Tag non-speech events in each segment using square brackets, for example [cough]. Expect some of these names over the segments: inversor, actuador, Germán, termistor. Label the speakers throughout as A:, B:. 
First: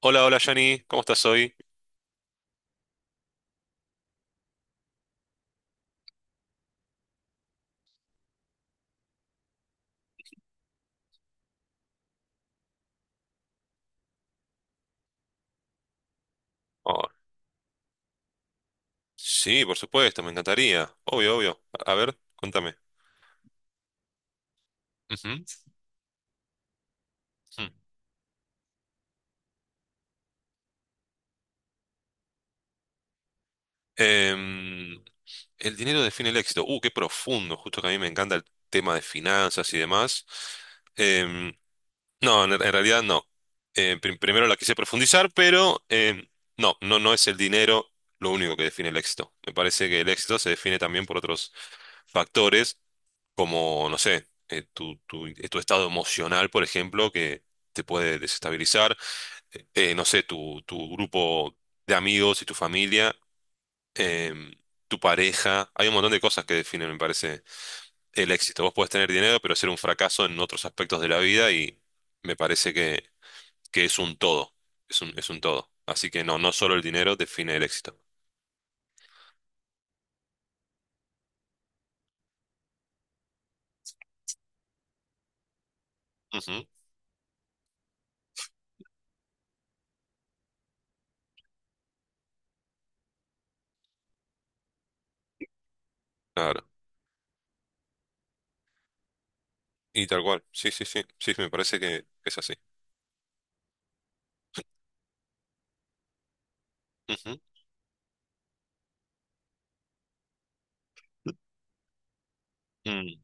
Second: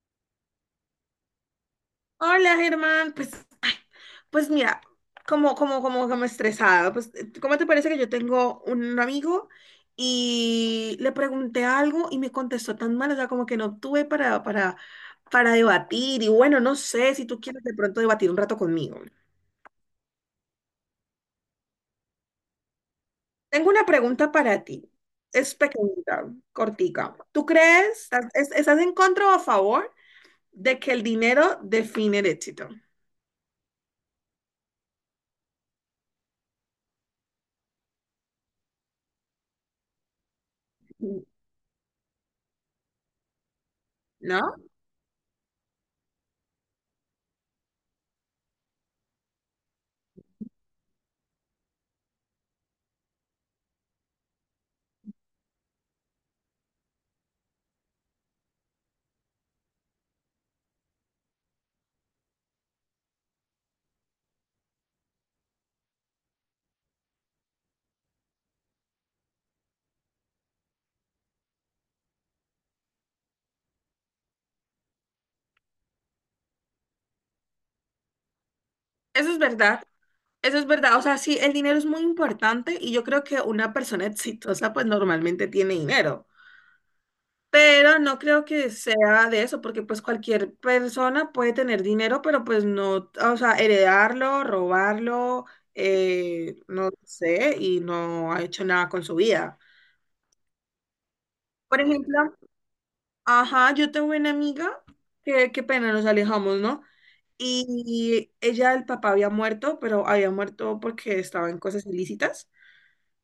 A: Hola, hola Johnny, ¿cómo estás hoy?
B: Hola, Germán. Ay, pues mira, como estresada. Pues, ¿cómo te parece que yo tengo un amigo y le pregunté algo y me contestó tan mal? O sea, como que no tuve para debatir. Y bueno, no
A: Oh,
B: sé si tú quieres de pronto debatir un rato conmigo.
A: sí, por supuesto, me encantaría. Obvio, obvio. A ver, contame.
B: Tengo una pregunta para ti.
A: Ujú.
B: Es pequeñita, cortica. ¿Tú
A: Mm.
B: crees, estás en contra o a favor de que el dinero define el éxito?
A: Em, el dinero define el éxito. Qué profundo, justo que a mí me encanta el tema de finanzas y demás. Em, no, en realidad no. Primero la
B: ¿No?
A: quise profundizar, pero no, no, no es el dinero lo único que define el éxito. Me parece que el éxito se define también por otros factores como, no sé, tu estado emocional, por ejemplo, que te puede desestabilizar, no sé, tu grupo de amigos y tu familia, em, tu pareja, hay un montón de cosas que definen, me parece, el éxito. Vos podés tener dinero, pero ser un fracaso en otros aspectos de la vida y me parece que, es un todo, es un todo. Así que no, no solo el dinero define el éxito.
B: Eso es verdad. Eso es verdad, o sea, sí, el dinero es muy importante y yo creo que una persona [laughs] exitosa pues normalmente tiene dinero,
A: Ujú.
B: pero no creo que sea de eso, porque pues cualquier persona puede tener dinero, pero pues no, o sea, heredarlo, robarlo,
A: Claro.
B: no sé, y no ha hecho nada con su vida.
A: Y tal cual, sí, sí, sí, sí, me parece
B: Por
A: que
B: ejemplo,
A: es así.
B: ajá, yo tengo una amiga, que qué pena, nos alejamos, ¿no?
A: Ujú.
B: Y ella, el papá había muerto, pero había muerto porque estaba en cosas ilícitas.
A: Mm.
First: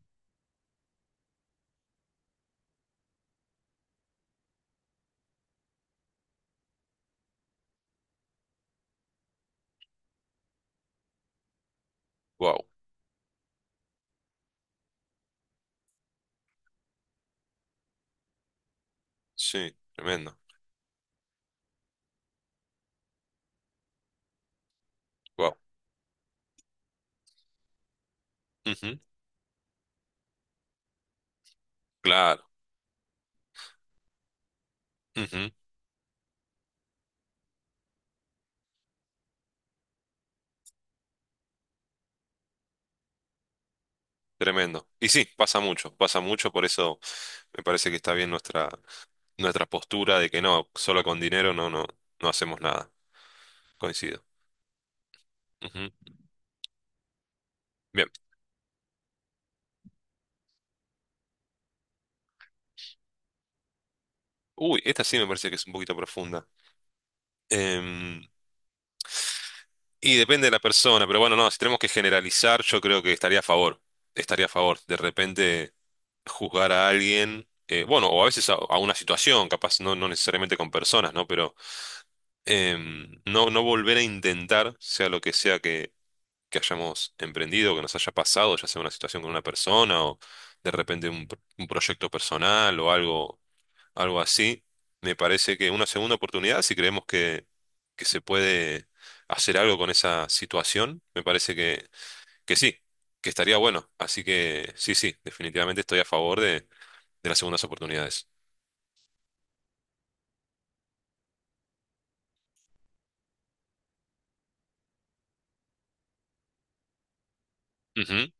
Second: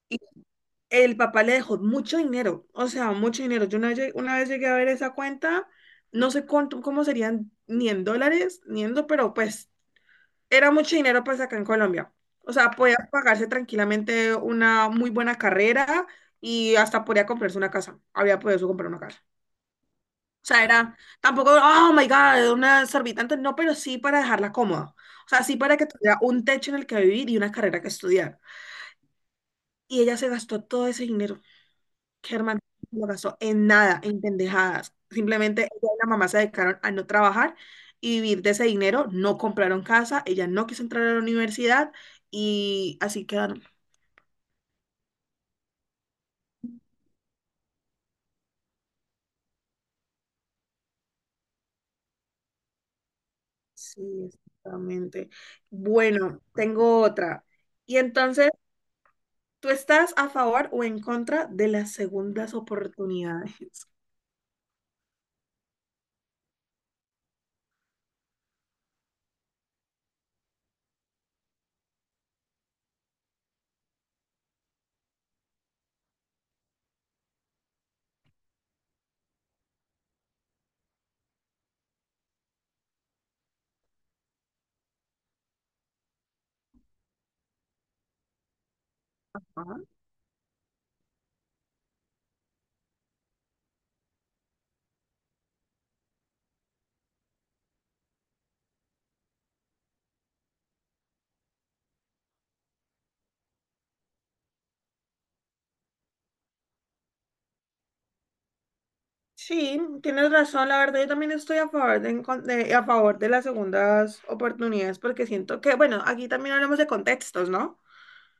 B: El papá le dejó mucho dinero, o sea, mucho dinero. Una vez llegué a ver esa cuenta, no sé cuánto, cómo serían, ni en dólares, ni en, do- pero pues era mucho dinero pues acá en Colombia. O
A: Guau.
B: sea, podía pagarse tranquilamente una muy buena carrera y hasta podía comprarse una casa. Había podido comprar una casa.
A: Sí, tremendo.
B: O sea, era tampoco, oh my God, una exorbitante, no, pero sí para dejarla cómoda. O sea,
A: Wow.
B: sí para que tuviera un techo en el que vivir y una carrera que estudiar.
A: Ujú.
B: Y ella se gastó todo ese dinero.
A: Claro.
B: Germán no gastó en nada, en pendejadas.
A: Ujú.
B: Simplemente ella y la mamá se dedicaron a no trabajar y vivir de ese dinero, no compraron casa, ella no quiso entrar a la universidad y así quedaron.
A: Tremendo. Y sí, pasa mucho, por eso me parece que está bien nuestra, postura de que no, solo con dinero no, no, no hacemos nada.
B: Sí,
A: Coincido.
B: exactamente.
A: Ujú.
B: Bueno, tengo otra. Y
A: Bien.
B: entonces, ¿tú estás a favor o en contra de las segundas oportunidades?
A: Uy, esta sí me parece que es un poquito profunda. Em, y depende de la persona, pero bueno, no, si tenemos que generalizar, yo creo que estaría a favor. Estaría a favor. De repente juzgar a alguien, bueno, o a veces a una situación, capaz, no, no necesariamente con personas, ¿no? Pero no, no volver a intentar, sea lo que sea que, hayamos emprendido, que nos haya pasado, ya sea una situación con una
B: [laughs]
A: persona o de repente un proyecto personal o algo, algo así, me parece que una segunda oportunidad, si creemos que, se puede hacer algo con esa situación, me parece que, sí, que estaría bueno. Así que sí, sí, definitivamente estoy a favor de las segundas oportunidades.
B: Sí, tienes razón, la verdad yo también estoy a favor a favor de las segundas oportunidades porque siento que, bueno, aquí también hablamos de contextos, ¿no?
A: Ujú,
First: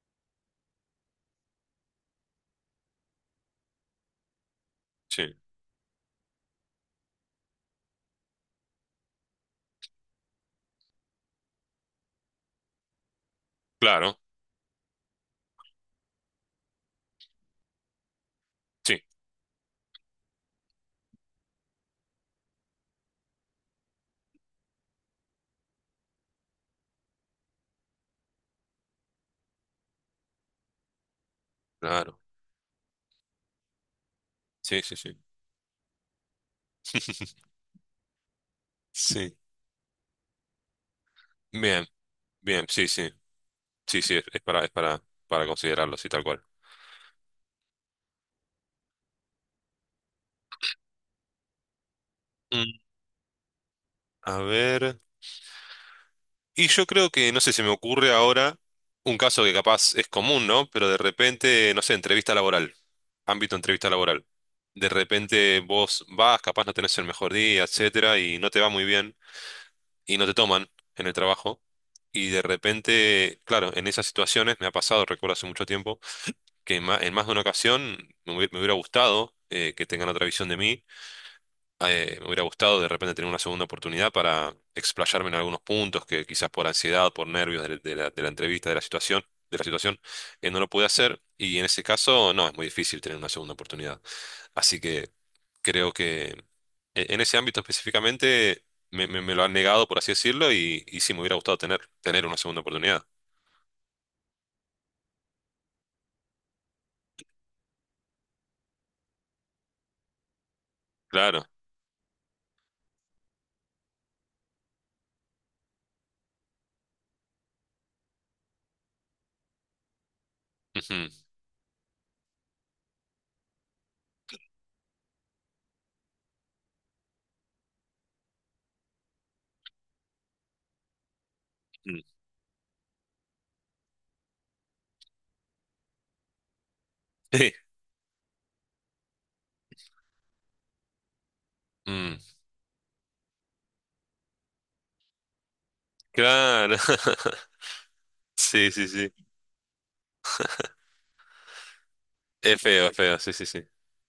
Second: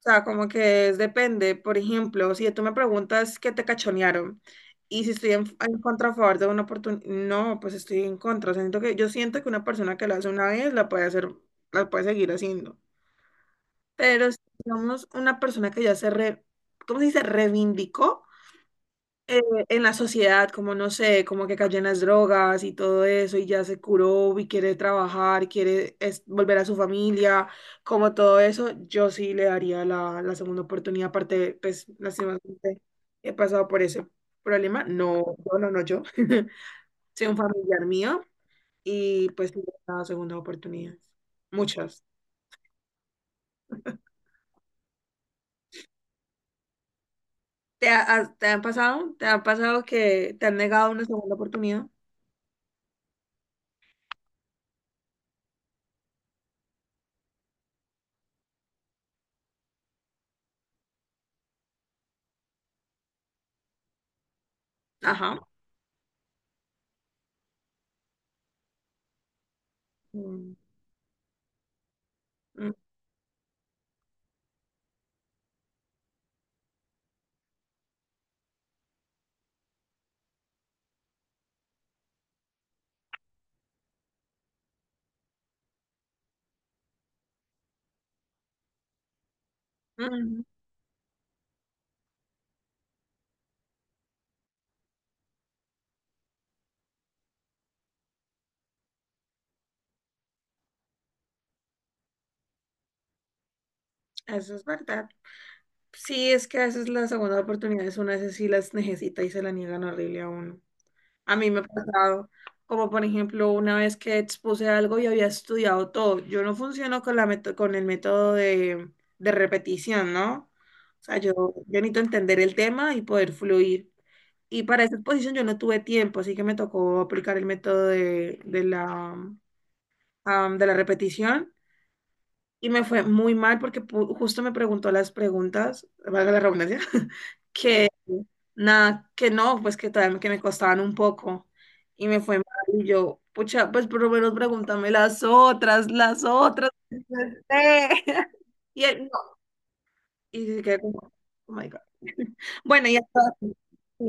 B: O sea, como que depende, por ejemplo, si tú me preguntas qué te cachonearon y si estoy
A: sí,
B: en contra a favor de una oportunidad, no, pues estoy en contra, o sea, siento que yo siento que una persona que lo hace una vez la puede hacer, la puede seguir haciendo,
A: claro,
B: pero si somos una persona que ¿cómo se dice? Reivindicó,
A: sí,
B: eh, en la sociedad, como no sé, como que cayó en las drogas y todo eso, y ya se curó y quiere trabajar, volver a su familia, como todo eso, yo sí le daría la segunda oportunidad. Aparte, pues,
A: claro,
B: lastimosamente, he pasado por ese
A: sí,
B: problema.
A: sí, sí.
B: No, yo, no, no yo, [laughs] soy un familiar mío y
A: Sí.
B: pues sí le he dado segundas oportunidades.
A: Bien.
B: Muchas.
A: Bien, sí, sí. Sí, sí, es para, para considerarlo, sí, tal cual.
B: ¿Te han pasado? ¿Te han pasado que te han negado una segunda oportunidad?
A: Mm. A ver. Y yo creo que, no sé, se me ocurre ahora un caso que capaz es común, ¿no? Pero de repente, no sé, entrevista laboral, ámbito entrevista laboral. De
B: Ajá.
A: repente vos vas, capaz no tenés el mejor día, etcétera, y no te va muy bien, y no te
B: Mm,
A: toman en el trabajo. Y de
B: mm,
A: repente, claro, en esas situaciones me ha pasado, recuerdo hace mucho tiempo, que en más, de una ocasión me hubiera gustado, que tengan otra visión de mí. Me hubiera gustado de repente tener una segunda oportunidad para explayarme en algunos puntos que quizás por ansiedad, por nervios de la entrevista, de la situación, de la situación,
B: mm,
A: no lo pude hacer. Y en ese caso, no, es muy difícil tener una segunda oportunidad. Así que creo que en ese ámbito específicamente me lo han negado, por así decirlo, y, sí, me hubiera gustado tener, una segunda oportunidad.
B: Eso es verdad. Sí, es que a veces las segundas oportunidades uno a veces sí las necesita y se la niegan horrible a uno. A
A: Claro.
B: mí me ha pasado, como por ejemplo, una vez que expuse algo y había estudiado todo. Yo no funciono con la con el método de repetición, ¿no? O sea,
A: Ujú.
B: yo necesito entender el tema y poder fluir. Y para esa exposición yo no tuve tiempo, así que me tocó aplicar el método de la repetición.
A: Mm.
B: Y me fue muy mal porque justo me preguntó las preguntas, valga la redundancia, [laughs]
A: [laughs] Sí.
B: que nada, que no, pues que tal, que me costaban un poco. Y
A: Mm.
B: me fue mal. Y yo, pucha, pues por lo menos pregúntame las otras, las otras.
A: Claro. [laughs]
B: [laughs]
A: Sí,
B: Y
A: sí,
B: él,
A: sí.
B: no. Y se quedó como, oh my God. [laughs] Bueno,
A: Es
B: y
A: feo,
B: hasta-
A: sí, sí, sí.
B: sí.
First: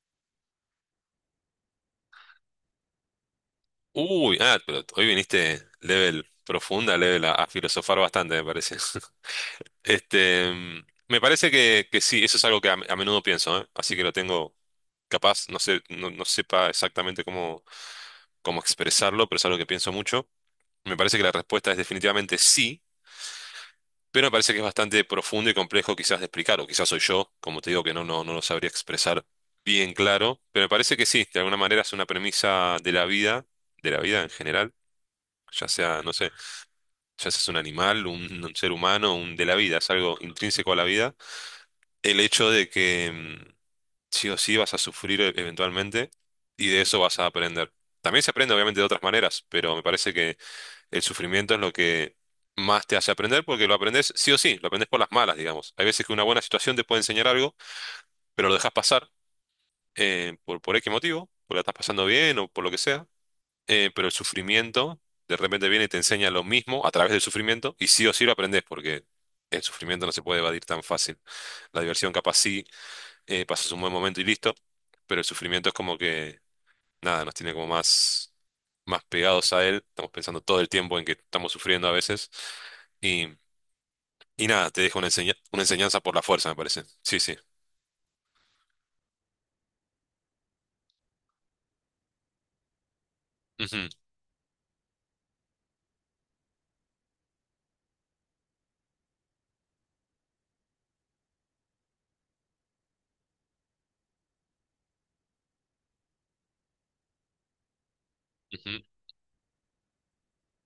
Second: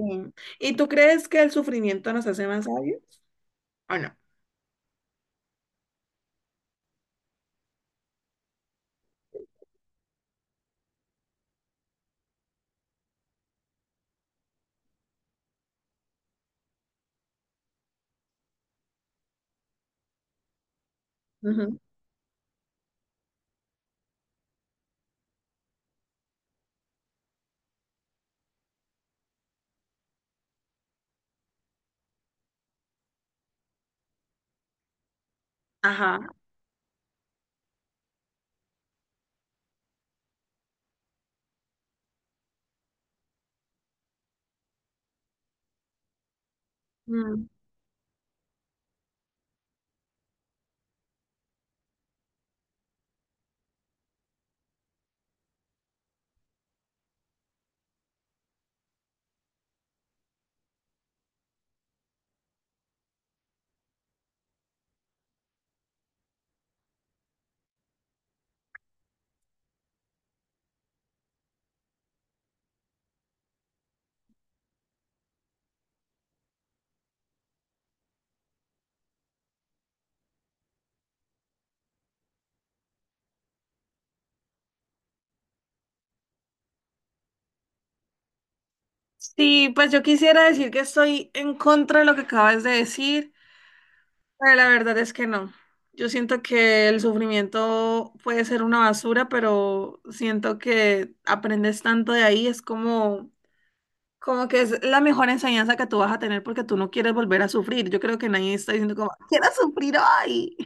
B: ¿Y tú crees que el sufrimiento nos hace más sabios? ¿O no?
A: Uy, ah, pero hoy viniste level profunda, level a filosofar bastante, me parece. [laughs] Me parece que, sí, eso es algo que a menudo pienso, ¿eh? Así que lo tengo capaz, no sé, no sepa exactamente cómo, expresarlo, pero es algo que pienso mucho. Me parece que la respuesta es
B: Ujú.
A: definitivamente sí, pero me parece que es bastante profundo y complejo quizás de explicar, o quizás soy yo, como te digo, que no, no, no lo sabría expresar bien claro, pero me parece que sí, de alguna manera es una premisa de la vida en general, ya sea, no
B: Ajá.
A: sé, ya seas un animal, un ser humano, un de la vida, es algo intrínseco a la vida, el hecho de que sí o sí vas a sufrir eventualmente y de eso vas a
B: Mm.
A: aprender. También se aprende obviamente de otras maneras, pero me parece que el sufrimiento es lo que más te hace aprender porque lo aprendes sí o sí, lo aprendes por las malas, digamos. Hay veces que una buena situación te puede enseñar algo, pero lo dejas pasar, por X motivo, porque la estás pasando bien o por lo que sea. Pero el sufrimiento de repente viene y te enseña lo mismo a través del sufrimiento y sí o sí lo aprendes porque el sufrimiento no se puede evadir tan fácil. La diversión capaz sí, pasas un buen momento y listo, pero el sufrimiento es como que, nada, nos tiene como más, pegados a él, estamos pensando todo el tiempo en que estamos sufriendo a veces y, nada, te deja una enseñanza por la fuerza, me parece. Sí, sí.
B: Sí, pues yo quisiera decir que estoy en contra de lo que acabas de decir,
A: Ujú,
B: pero la verdad es que no. Yo siento que el sufrimiento puede ser una basura, pero siento que aprendes tanto de ahí, es como como que es la mejor enseñanza que tú vas a tener porque tú no quieres volver a sufrir. Yo creo que nadie
A: ujú.
B: está diciendo
A: [laughs]
B: como, quiero sufrir hoy.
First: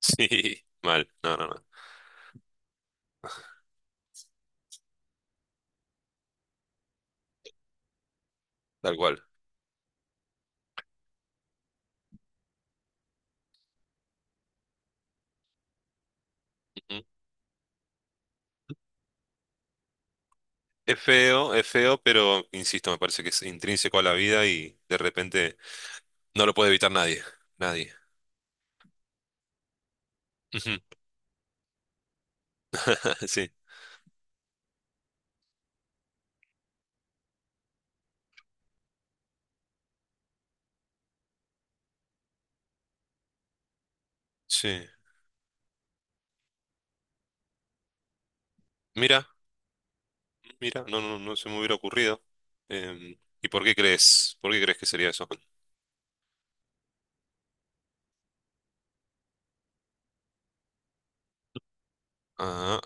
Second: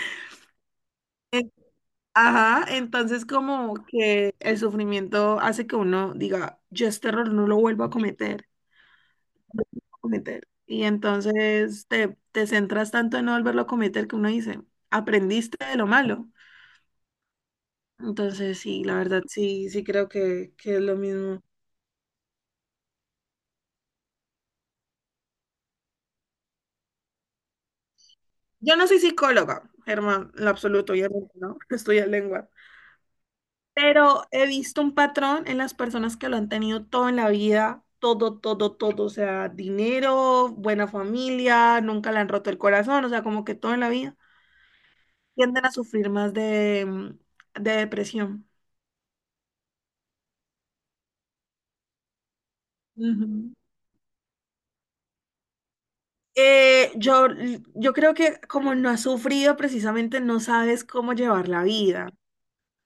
A: Sí, mal,
B: [laughs]
A: no, no,
B: En-
A: no,
B: Ajá, entonces como que el sufrimiento hace que uno diga, yo este error no lo vuelvo a cometer,
A: tal cual.
B: a cometer. Y entonces te centras tanto en no volverlo a cometer que uno dice, aprendiste de lo malo. Entonces sí, la verdad sí, sí creo que es lo mismo.
A: Es feo, pero insisto, me parece que es intrínseco a la vida y de repente no lo puede evitar nadie. Nadie.
B: Yo no soy psicóloga, Germán, en lo
A: Ujú.
B: absoluto, obviamente, ¿no? [laughs] Estudié lengua.
A: [laughs] Sí,
B: Pero he visto un patrón en las personas que lo han tenido todo en la vida, todo, todo, todo, o sea, dinero, buena familia, nunca le han roto el corazón, o sea, como que todo en la vida,
A: sí.
B: tienden a sufrir más de depresión.
A: Mira, mira, no, no, no se me hubiera ocurrido.
B: Ujú.
A: ¿Y por qué crees? ¿Por qué crees que sería eso?
B: Eh, yo, yo creo que como no has sufrido, precisamente no sabes cómo llevar la vida.
A: Ah,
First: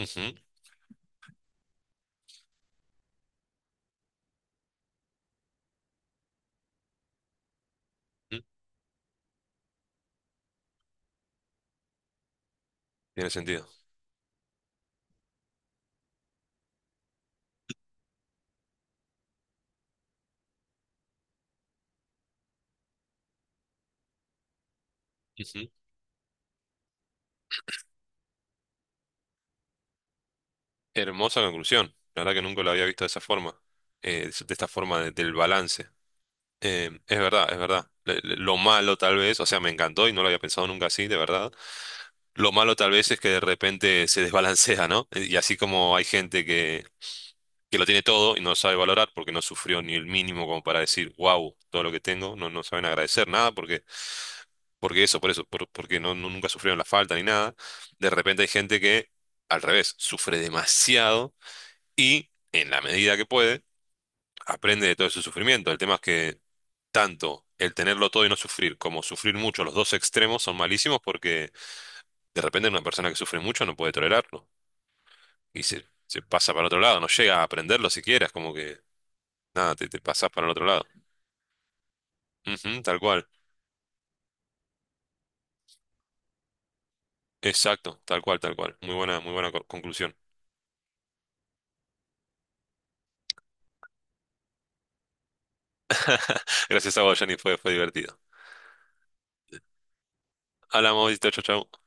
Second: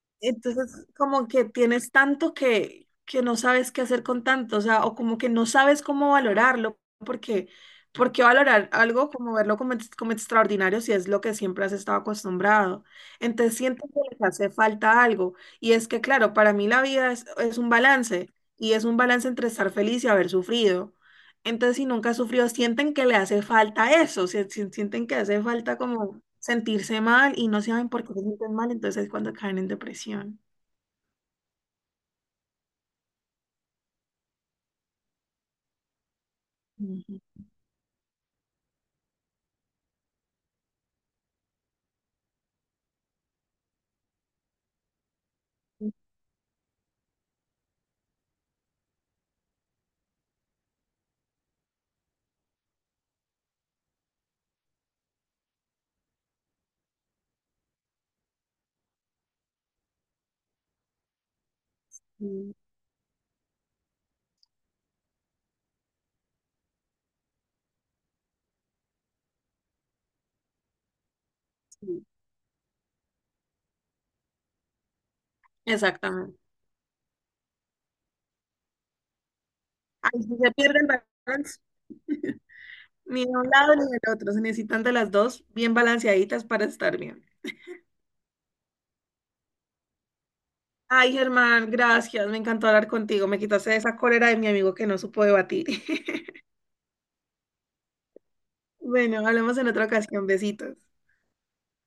A: ujú,
B: Entonces, como que tienes tanto que no sabes qué hacer con tanto, o sea, o como que no sabes cómo valorarlo, porque
A: ujú.
B: valorar algo como verlo como, como extraordinario si es lo que siempre has estado acostumbrado.
A: Tiene
B: Entonces,
A: sentido.
B: siento que les hace falta algo. Y es que, claro, para mí la vida es un balance, y es un balance entre estar feliz y haber sufrido. Entonces, si nunca sufrió, sienten que le hace falta eso, sienten que hace
A: Ujú.
B: falta como sentirse mal y no saben por qué se sienten mal, entonces es cuando caen en depresión.
A: Hermosa conclusión. La verdad que nunca lo había visto de esa forma. De esta forma del balance. Es
B: Ujú,
A: verdad, es verdad. Lo malo tal vez, o sea, me encantó y no lo había pensado nunca así, de verdad. Lo malo tal vez es que de repente se desbalancea, ¿no? Y así como hay gente que, lo tiene todo y no sabe valorar porque no sufrió ni el mínimo como para decir, wow, todo lo que tengo, no, no saben agradecer nada porque, eso, por eso, por- porque no, no- nunca sufrieron la falta ni nada. De repente hay gente que, al revés, sufre demasiado y,
B: ujú,
A: en la medida que puede, aprende de todo ese sufrimiento. El tema es que tanto el tenerlo todo y no sufrir como sufrir mucho, los dos extremos son malísimos porque
B: sí.
A: de repente una persona que sufre mucho no puede tolerarlo. Y se
B: Exactamente.
A: pasa para el otro lado, no llega a aprenderlo siquiera, es como que nada, te
B: Ahí
A: pasas
B: sí
A: para el
B: se
A: otro
B: pierde
A: lado.
B: el balance, [laughs]
A: Ujú, tal
B: ni
A: cual,
B: de un lado ni del otro, se necesitan de las dos bien balanceaditas para estar bien.
A: exacto, tal cual, tal cual. Muy buena conclusión.
B: Ay, Germán, gracias, me encantó hablar contigo, me quitaste esa cólera de mi amigo que no supo debatir. [laughs]
A: Gracias a vos, Jenny, fue, divertido.
B: Bueno, hablamos en otra ocasión, besitos.
A: Hablamos, chau, chau, chau.